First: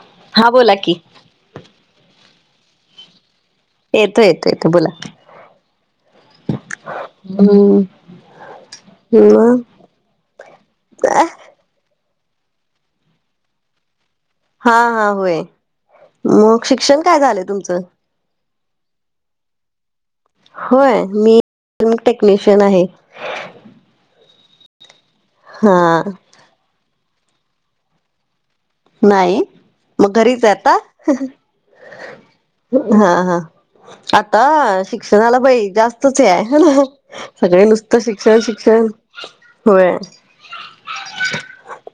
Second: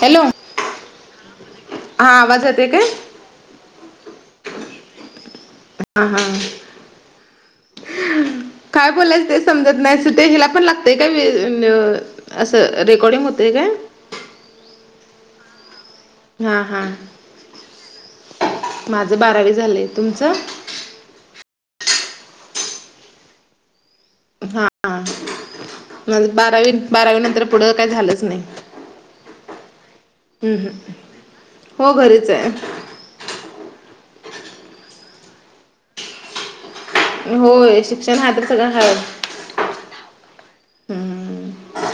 Hello हा बोला की. हा आवाज येतोय काय? येतो येतो येतोय बोला, हा हा हम्म. काय बोलायचं ते मग समजत नाही. सुटे हिला पण लागतय का हा अ अ असं रेकॉर्डिंग होतं काय. हां हां होय, हा मग हा शिक्षण, काय झालंय तुमचं. माझं बारावी झालंय तुमचं. होय, मी फिल्म टेक्निशियन आहे. हा. हा. माझं बारावी बारावी नंतर, पुढं काय झालंच नाही. नाही, मग घरीच आहे हम्म, हम्म. आत्ता? हो घरीच आहे हा हा.. आता शिक्षणाला बाई जास्तच हे हाय. सगळे होय नुसतं हा शिक्षण तर सगळं शिक्षण. हाय होय,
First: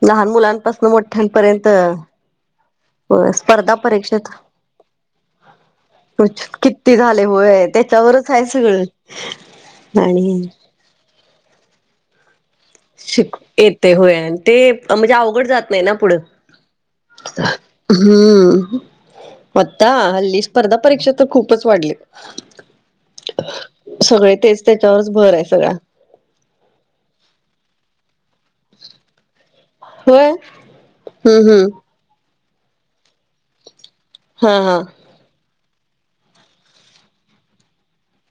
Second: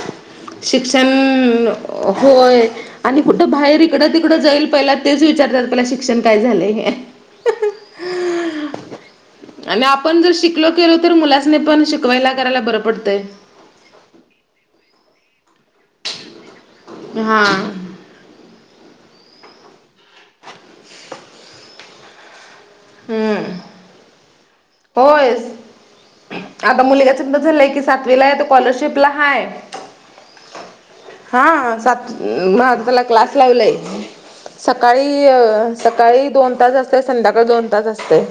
लहान मुलांपासन मोठ्यांपर्यंत. शिक्षण होय आणि होय कुठं स्पर्धा बाहेर इकडं परीक्षेत तिकडं जाईल, पहिला तेच विचारतात शिक किती झाले होय, तेच्या वरचं आहे सगळं. आणि आपण जर शिकलो केलो तर, मुलांसनी पण शिकवायला करायला बरं. पडतंय शिक येते होय ते म्हणजे, अवघड जात नाही ना पुढं. हा हम्म.. आता हल्ली स्पर्धा परीक्षा, तर खूपचं वाढली. सगळे तेच, त्याच्यावरच भर होयस आहे सगळा आता मुलग्याच [unintelligible] सातवीला हाय स्कॉलरशिपला हाय. होय. हम्म हम्म. हां.. सात अं... मग त्याला क्लास लावलय हा हा सकाळी. की अ सकाळी दोन तास असते, संध्याकाळी दोन तास असते.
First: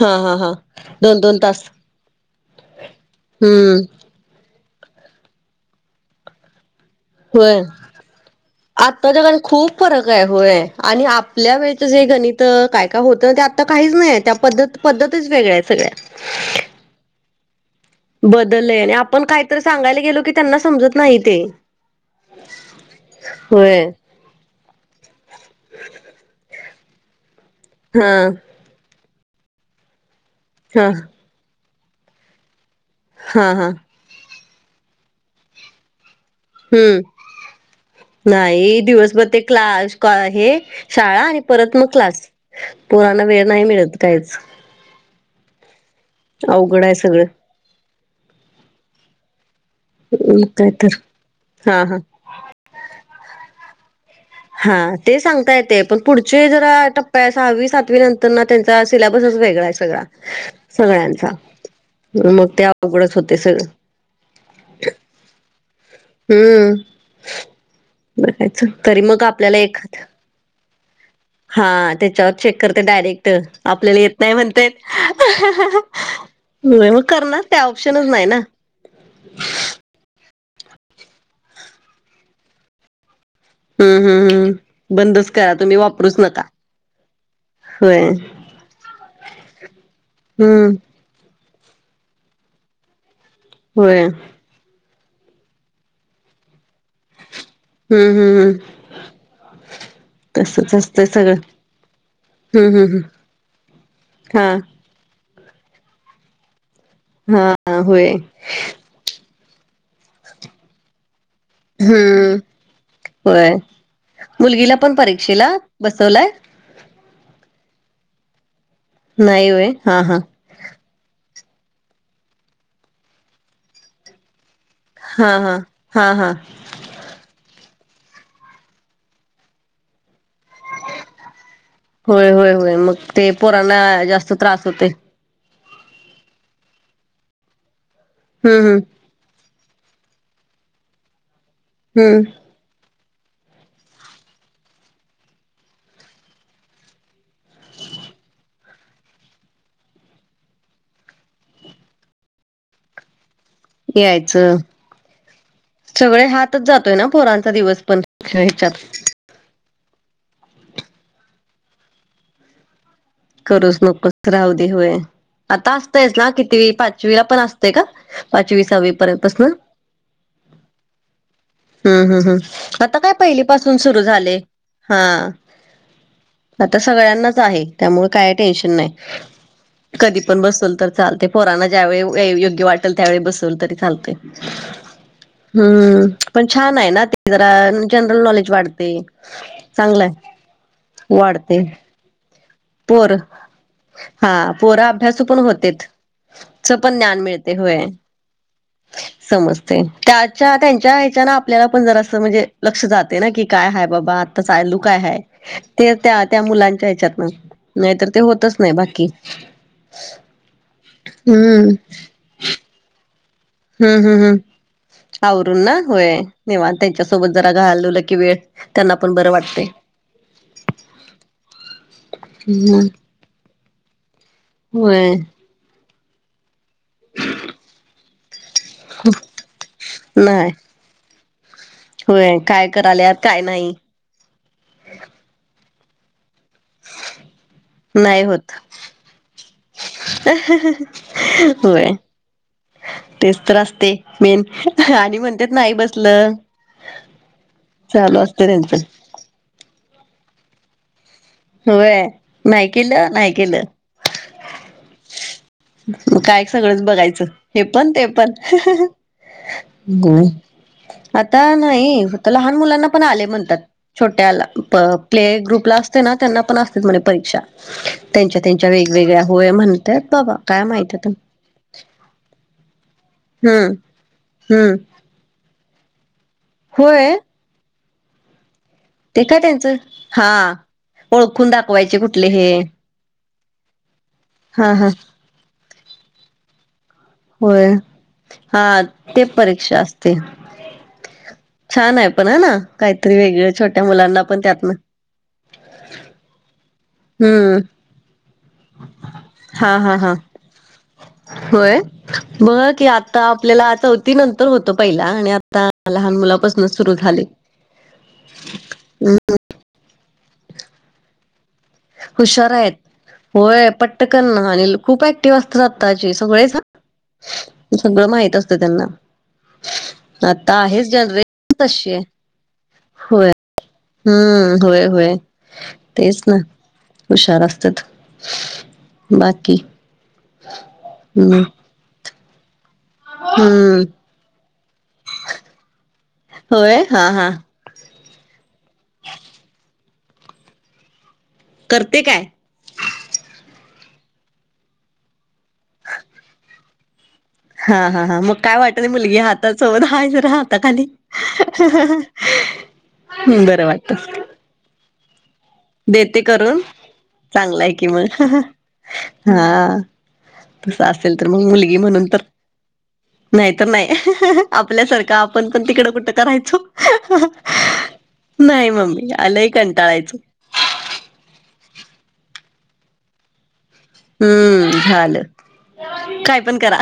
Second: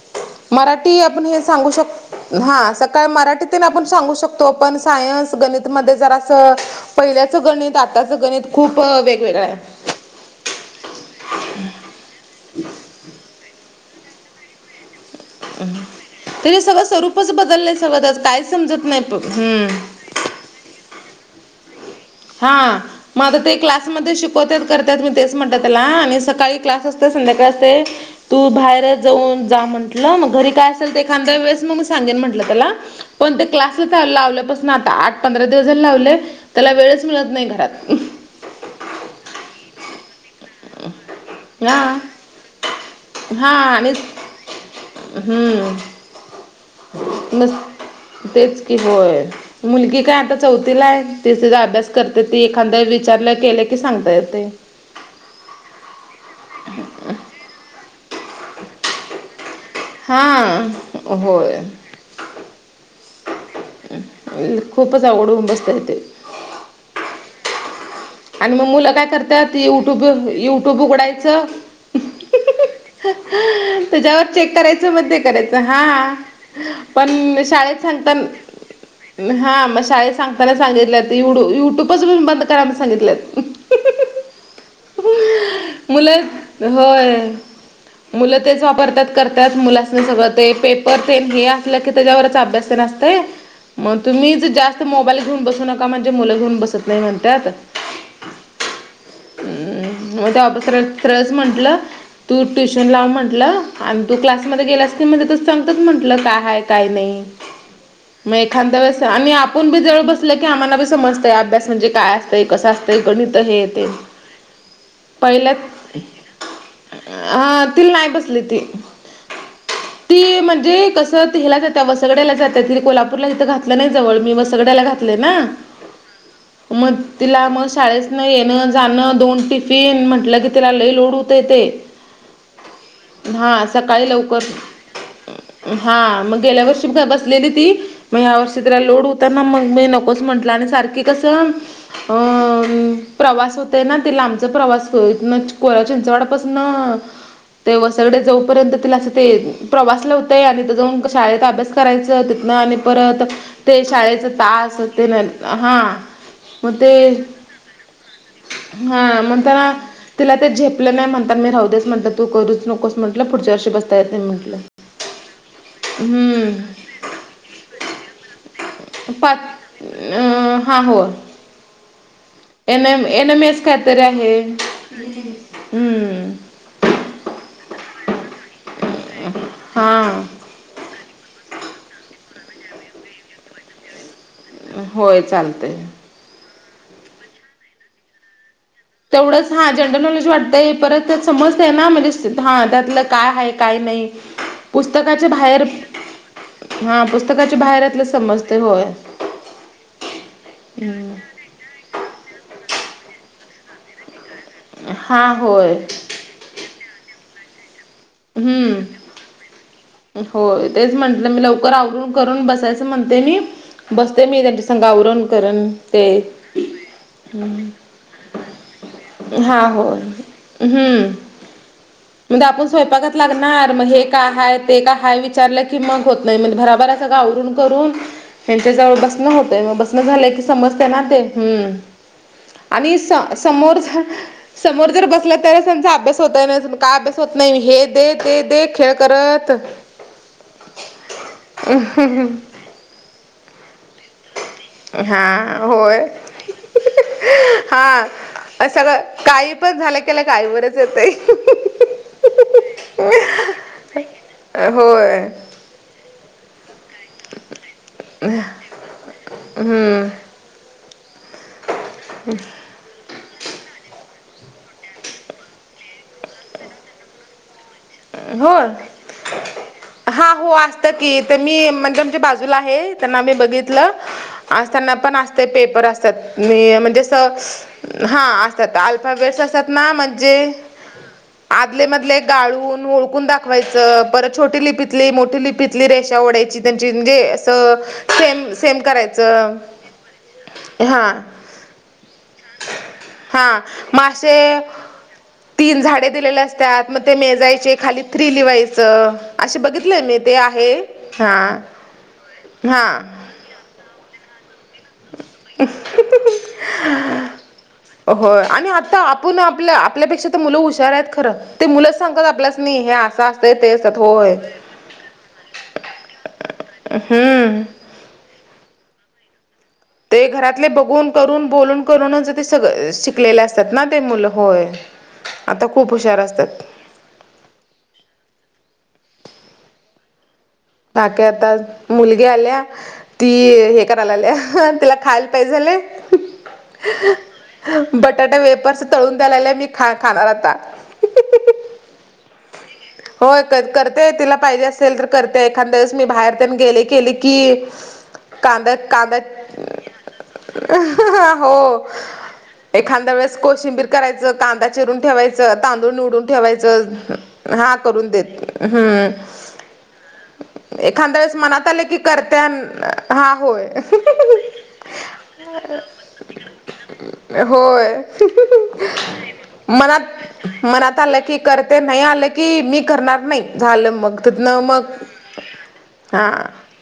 हा हा हा मराठी दोन आपण दोन हे तास सांगू शक हा, सकाळ मराठीत हम्म आपण सांगू शकतो. तो पण सायन्स गणितमध्ये जरासं. पहिल्याचं होय. गणित आत्ताचं गणित, खूप आत्ताच्या काळात वेगवेगळं आहे. खूप फरक आहे होय आणि आपल्या वेळचं जे, गणित काय काय होतं ते आता काहीच नाहीये त्या पद्धत. पद्धतीचं वेगळ्या आहे सगळ्या. स स्वरूप. आताचं बद्दलेस. बदललंय आणि आपण काहीतरी सांगायला गेलो, की त्यांना समजत नाही ते. हां.. मग आता ते होय क्लासमध्ये शिक नको तेच करत्यात मी तेच म्हणलं त्याला, आणि सकाळी क्लास असते संध्याकाळी असते. ह.. तू बाहेर जाऊन जा म्हटलं मग घरी काय हा असेल, ये खांद्य वेळेस मग मी सांगेन म्हंटलं त्याला. पण ते हा हा. क्लासच लावल्यापासून आता आठ पंधरा दिवस झाले लावले, त्याला वेळच हम्म मिळत नाही घरात. नाही दिवसभर ते क्लास. हे शाळा आणि परत हा मग क्लास, पोरांना वेळ हा नाही आणि मिळतं काहीचं. हम्म.. अवघड आहे सगळं. मस् तेच कि होय मुलगी काय आता, मग काय चौथीला तर आहे ति तिचा हा अभ्यास हा करत. तिथं एखाद्या विचारला केले की, सांगता येते. हा ते सांगता येते पण पुढचे, जरा टप्प्या सहावी सातवी नंत त्यांना तेचा सिलेबसच वेगळा आहे, सगळा हा सगळ्यांचा. होय मग ते अवघडंच होते सगळं. खूपचं अवघड हून बसतय ते. हम्म.. आणि बगायच मग मुलं तरी काय मग करतात आपल्याला एख युट्यूब युट्यूब उघडायचं हा, त्यांच्यावर चेक करते डायरेक्ट. आपल्याला येत त्याच्यावर नाही चेक म्हणतेत करायचं मग ते करायचं हा मग, करणार पण काय शाळेत ऑप्शनच नाही ना. [inaudible] हा मगं शाळेत सांगताना सांगितलेत, यु युट्यूबच बंद करा म्हणून सांगितलेत. हम्म हम्म हम्म बंदच करा तुम्ही वापरूच मुलं नका. होय होय मुलं तेच वापरत्यात करत्यात मुलास्नी सगळं ते हम्म पेपर तेन हे [unintelligible] त्याच्यावरच अभ्यास तेन असतंय मग होय तुम्हीच जास् ते मोबाईल घेऊन बसू नका म्हणजे मुलं घेऊन बसत नाही म्हणत्यात. हुं हुं हुं. हम्म.. मग ते असतंय अपसरत्रच सगळं म्हंटलं. तू हम्म ट्युशन हम्म लाव म्हटलं आणि, तू हम्म क्लासमध्ये हा गेलास. सांगत म्हंणल काय हाय काय नाही, हा हा होय मग एखादं वेळेस आणि आप आपण बी जवळ बसले की, आम्हाला बी समजतंय अभ्यास म्हणजे हम्म काय. कसं असतंय गणित होय हे ते मुलगीला पण परीक्षेला पहिल्यात. बसवलाय हा तिला नाही बसली ती. नाही होय हा हा ती म्हणजे कसं ला जात वसगड्याला जात कोलपूरला इिथ घातलं नाही जव मी वसगड्याला घातलंय हा ना. हा हा हा मग तिला म शाळेत न येणं जाणं दोन टिफिन म्हटलं ग त्याला लई लोड होतंय ते. होय होय होय मग ते हा पोरांना सकाळी जास्त लवकर त्रास होते अं हा मग गेल्यावर्षी ब-बसलेली ती मग ह्या वर्षी हम्म जरा हम्म लोड हु त्यांना मग मी नकोच म्हंटलं आणि सारखी कसं हम्म अं प्रवास होतय ना ते लांबचा प्रवास इथनं कोडा चिंचवडापासून ते व सगळे जोपर्यंत तिला असं ते प्रवास लई होतंय आणि तिथं जाऊन शाळेत अभ्यास करायचं तिथनं आणि परत ते शाळेचं तास ते मेन हा. वय हात मग ते, हा म्हणताना तिला ते झेपलं नाही म्हणताना मी राहूदेच म्हंटलं तू करूच नकोस. म्हटलं पुढच्या वर्षी करूच बसता येत नाही नकोस म्हटलं राहुदे होय. आता असतयचं ना हम्म कितवी पाचवीला पण असतंय का? पाचवी सहावी पर्यंतच ना? अम हा होय. हुं हुं हुं आता काय पहिली एस पाासून काहीतरी सुरू झालंय. आहे हा. हम्म आता सगळ्यांनाच आहे त्यामुळे काय टेन्शन नाही. हा कधी पण बसवलं तर चालतंय पोरांना ज्यावेळी व- ए- योग्य वाटंल त्यावेळी बसवलं तरी चालतंय. होय चालतय हम्म पण छान आहे ना ते जरा जनरल नॉलेज वाढ ते तेवढंच हा जनरल चांगलं नॉलेज वाटतंय परत आहे वाढतंय. समजतय ना म्हणजे हा त्यातलं पोरं काय आहे काय नाही हा पोरं अभ्यासू पुस्तकाच्या पण बाहेर होतेत. च पण हा ज्ञान मिळतंय पुस्तकाच्या होय बाहेरातलं समजते होय समजतंय त्याच्या त्यांच्या ह्याच्यानं आप आपल्याला पण जरासं म्हणजे लक्ष जातंय ना की काय हाय बाबा आता चायलू काय हाय. हा होय ते त्या त्या मुलांच्या ह्याच्यातनं नाहीतर ते होतंच नाही हम्म बाकी होय तेच म्हंटलं मी हुं. लवकर आवरून करून बसायचं म्हणते नी. हम्म बसते हम्म मी त्यांच्यासंग आवरून कारण ना ते होय निवांत त्यांच्यासोबत हुं जरा घालवलं की वेळ त्यांना पण बरं हा वाटते होय हम्म म्हणदे आपुस हम्म स्वयंपाकात लागणार मग हे काय हाय ते होय काय विचारलं की मग होत नाही म्हणे भरा [unintelligible] सगळं आवरून करून ह्यांच्या जवळ बसणं होतंय मग बसणं झालं की नाही समजतंय ना ते. हुं होय काय आणि कराल्यात काय नाही स-समोर समोर जर बसल्या तरच त्यांचा अभ्यास होताय ना अजून काय अभ्यास होत नाही नाही हे दे नाही ते होत दे खेळ करत होय. तेच तर असतंय मेन आणि हा म्हणत्यात नाही होय बसलं. हा चालू असते अ त्यांचं सगळं काही पण झालं केलं की आईवरच होय नाही केलं नाही केलं होय. काय सगळंच बघायचं. हे पण ते पण हम्म [unintelligible] आता नाही. लहान मुलांना पण आले म्हणतात, छोट्या प्ले ग्रुपला. त्याना, त्यांना पण असत्यात म्हणे परीक्षा. त्यांच्या होय.. त्यांच्या वेगवेगळ्या होय म्हणतात हा बाबा हो काय असतं माहित आता की तर, मी म्हणजे आमच्या बाजूला आहे. त्यांना मी हम्म बघितलं आज हम्म त्यांना पण ते पेपर असत्यात मी म्हणजे होय असं, हा असत्यात [unintelligible] ते काय सगळेच असतात त्यांचं ना मज्जे हा ओळखून दाखवायचे आदलेमधले कुठले हे गाळून ओळखून दाखवायचं परत छोटी हा हा लिपीतली मोठी लिपीतली रेषा ओढायची. त्यां चिंदे होय असं सेम सेम हा ते करायचं परीक्षा असते हा. छान आहे पण ह ना काहीतरी, वेगळं हा छोट्या मग मुलांना पण असे त्यात न. तीन झाडे दिलेले असत्यात मग, ते हम्म मेजायचे खाली थ्री लिवायचं. असे हा हा बघितलंय हा.. मी ते आहे हा होय बघा की हा आता, आपल्याला आता. ती नंतर होतं, पहिला आणि आ आता लहान मुलापासूनच सुरु झाले. हम्.. ला आपल्यापेक्षा तर मुलं हुशार आहेत खर ते मुलंच सांगतात हुशार आपल्याच आहेत नाही हे असं असतंय ते होय असतात पट्टकण होय अनिल खूप ऍक्टिव्ह असतात आत्ताचे सगळेच हा हम्म. सगळं माहीत असतं त्यांना. ते आता घरातले आहेच बघून करून जनरेशन बोलून तशी आहे करूनच, ते सग अ होय शिकलेले असतात ना. ते मुलं हम्म होय होय आता खूप हुशार तेच ना. असतात हुशार असत्यात बाकी. बाकी हम्म आता मुलगी आल्या. ती हम्म हे कराय लागल्या, तिला खायला पाहिजे झालंय. होय हा हा बटाटा वेफर्स तळून द्याय लागल्या, मी खा- खाणार आता. करते काय? होय करतेय तिला पाहिजे असेल तर करतेय एखादाळेस मी बाहेर तेन गेले केली की हा हा हा मग काय वाटत कांद्यात नाही मुलगी कांद्यात हातासोबत हाय जरा हाताखाली हो.. एखाद्या वेळेस बरं कोशिंबीर वाटत करायचं, कांदा चिरून ठेवायचं. तांदूळ देते निवडून करून ठेवायचं, चांगलाय हा की करून मग देत. हम्... हा [inaudible] तसं एखादं असेल तर वेळेस मग मनात मुलगी आले की म्हणून तर करत्या. हा.. नाही तर होय. नाही आपल्यासारखं आपण पण तिकडं कुठं करायचो, होय नाही मम्मी लय कंटाळायचो. मनात मनात आलं की करते नाही आलं की, मी करणार नाही झालं मग तितण हम्म मग. झालं. हा काय पण करा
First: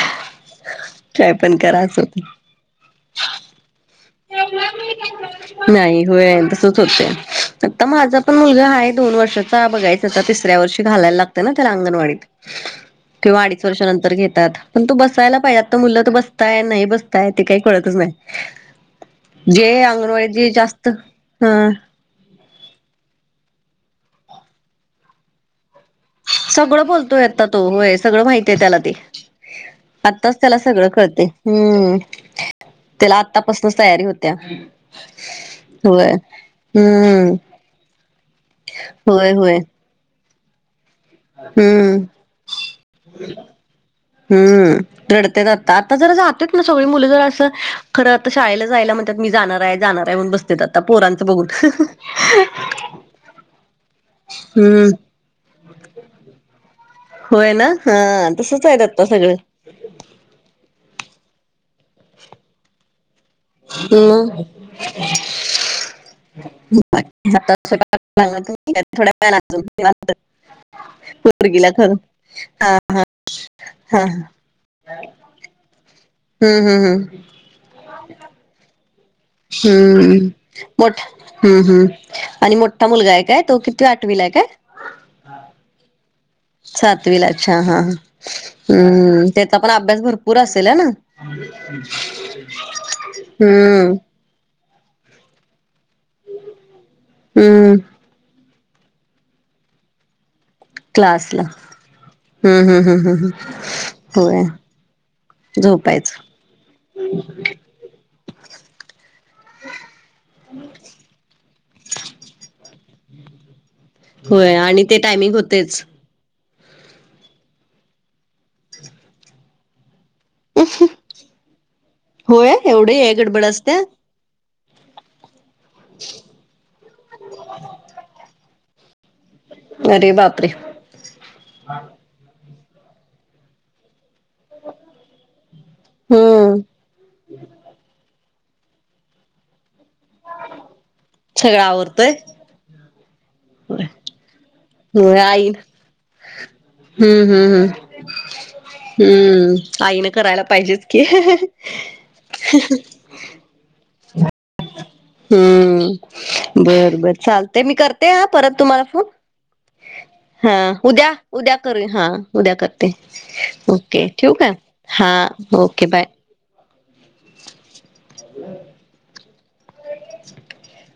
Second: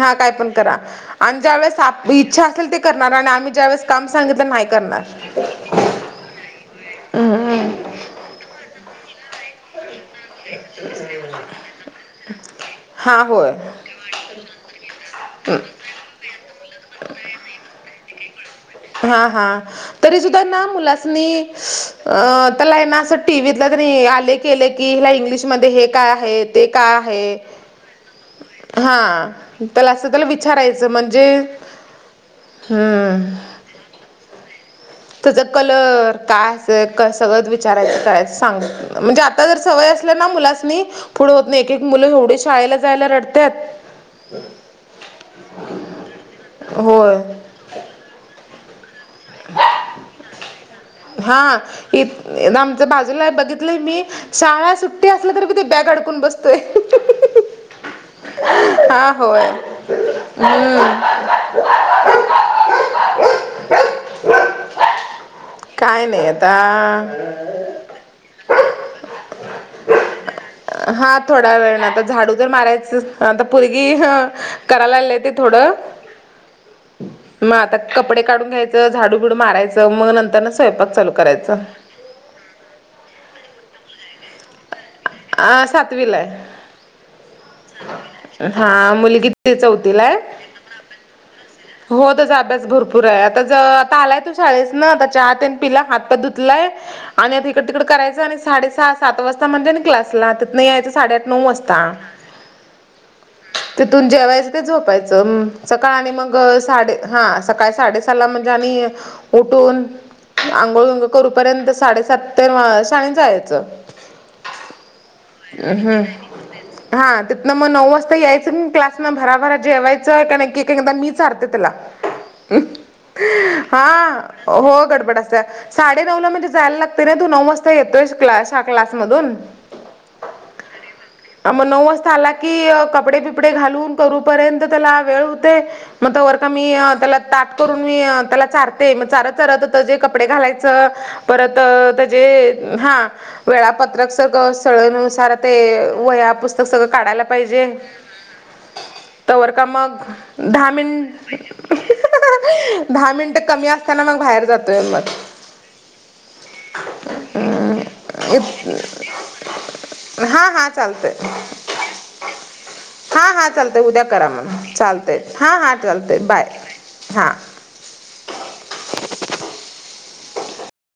हा काय पण करा, काय आणि ज्या पण करा असं वेळेस होत इच्छा असेल. करणार आणि आम्ही ज्या वेळेस काम सांगल तर नाही करणार. नाही होय तसंच होतंय, हम्म आता माझा पण मुलगा हाय दोन वर्षा. बघायच आता तिसऱ्या वर्षी घालायला लागत ना त्या अंगणवाडीत हा किंवा होय अडीच वर्षानंतर घेत तात पण तू बसायला पाहिजे. मुलं तर बसताय नाही बसताय ते काही कळतच नाही. हा हा जे तरी सुद्धा अंगणवाडीचे ना जास्त मुलासनी हा अ त्याला ना असं टीव्हीतल, आले केले की हिला इंग्लिशमध्ये हे काय. आहे ते सगळं काय बोलतोय आहे आता तो, होय सगळं माहितीय त्याला ते हा त्याला असं आताच. त्याला सगळं विचारायचं म्हणजे कळतंय. हम्म... हम्म. आता पासनच तयारी होत्या. तेच होय कलर कायं असं कसं, हम्म सगळं विचारायचं करायचं सांग. म्हणजे होय आता होय जर, सवय असलं ना मुलासनी. पुढे होत नाही, एक एक हम्म मुलं एवढे शाळेला जायला रडतात. हम्. रडत्यात आता आता जर जात्यात न सगळी, मुलं होय जरास खरं आता शाळेला जायला म्हण. त्यात मी जाणार जाणार म्हणून, बसत्यात आता पोरांचं बघून. हा इत आमच्या बाजूला बघितलंय मी शाळा हम्म सुट्टी असल तरी बी तो बॅग अडकून बसतोय. होय ना, हां. हा.. होय. हम्म.. मग काय बाकी नाही आता हातात [unintelligible] [unintelligible] हा थोडा वेळ ना आता झाडू तर मारायचं, आता पोरगी हा हं.. कराय लागल्या ती थोडं. हम्म हम् हम. मग आता कपडे काढून घ्यायचं. झाडू बिडू मारायचं मग, हम्म नंतर न स्वयंपाक मोठ चालू करायचं. हम्म हम्म आणि मोठा मुलगा आहे काय, तो कितवी आठवीला हाय काय? आ... सातवीला हाय. सातवीला अच्छा, हा हा हम्.. मुलगी ती त्याचा पण अभ्यास चौथीला आहे भरपूर असेल हेना. हो त्याचा हम्म.. शाळेसनं आता चहा तेन पिला, हातपाय धुतलाय आणि आता इकडं हम्म तिकडं करायचं आणि साडे सहा सात वाजता म्हणजे ना क्लासला, ततनं यायचं साडेआठ नऊ वाजता. हम् हम्म हम् हम हम... तिथून जेवायचं ते झोपायचं, सकाळ आणि झोपायचं मगं साडे हा, सकाळी साडे सहा. सा ला म्हणजे आम्ही, उठून आंघोळ बिघोळ. करूपर्यंत साडेसात ते [unintelligible] जायचं. होय आणि ते टाइमिंग होत अं हम्म. हा तिथनं मग नऊ वाजता यायचं, म क्लासनं भराभरा जेवाय [unintelligible] कारण एक एकदा मी चालते त्याला. होय एवढी आहे गडबड असत्या हा हो गडबड असत्या, साडेनऊला म्हणजे जायला लागतंय ना. तो नऊ वाजता येतोयच क्लास या क्लासमधून. अरे बापरे. अं मग नऊ वाजता आला की, कपडे बिपडे घालून करूपर्यंत त्याला वेळ होतंय, मग तवरका हम्म मी त्याला ताट करून मी त्यालाच चार ते मग चारत चारत त जे कपडे घालायचं. परत सगळं आवरतय त्याजे हां होय वेळापत्रक सग होय सगळनुसार आई ते वह्या पुस्तक सगळं काढायला हम्म हम्म पाहिजे. हम्म हम्म तवरका मग आईनं करायला दहा पाहिजेच मिन [unintelligible] की दहा मिनटं कमी अस [unintelligible] मग बाहेर जातं. हम्म. बर बर चालते, मी करते हा.. परत तुम्हाला फोन. [inaudible] हा हा.. उद्या चालतंय, उद्या करू हा उद्या करते हा हा.. चालतंय उद्या ओके करा ठेवू मग. का हा चालतंय हां हां... चालतंय बाय हां.. [inaudible] [inaudible]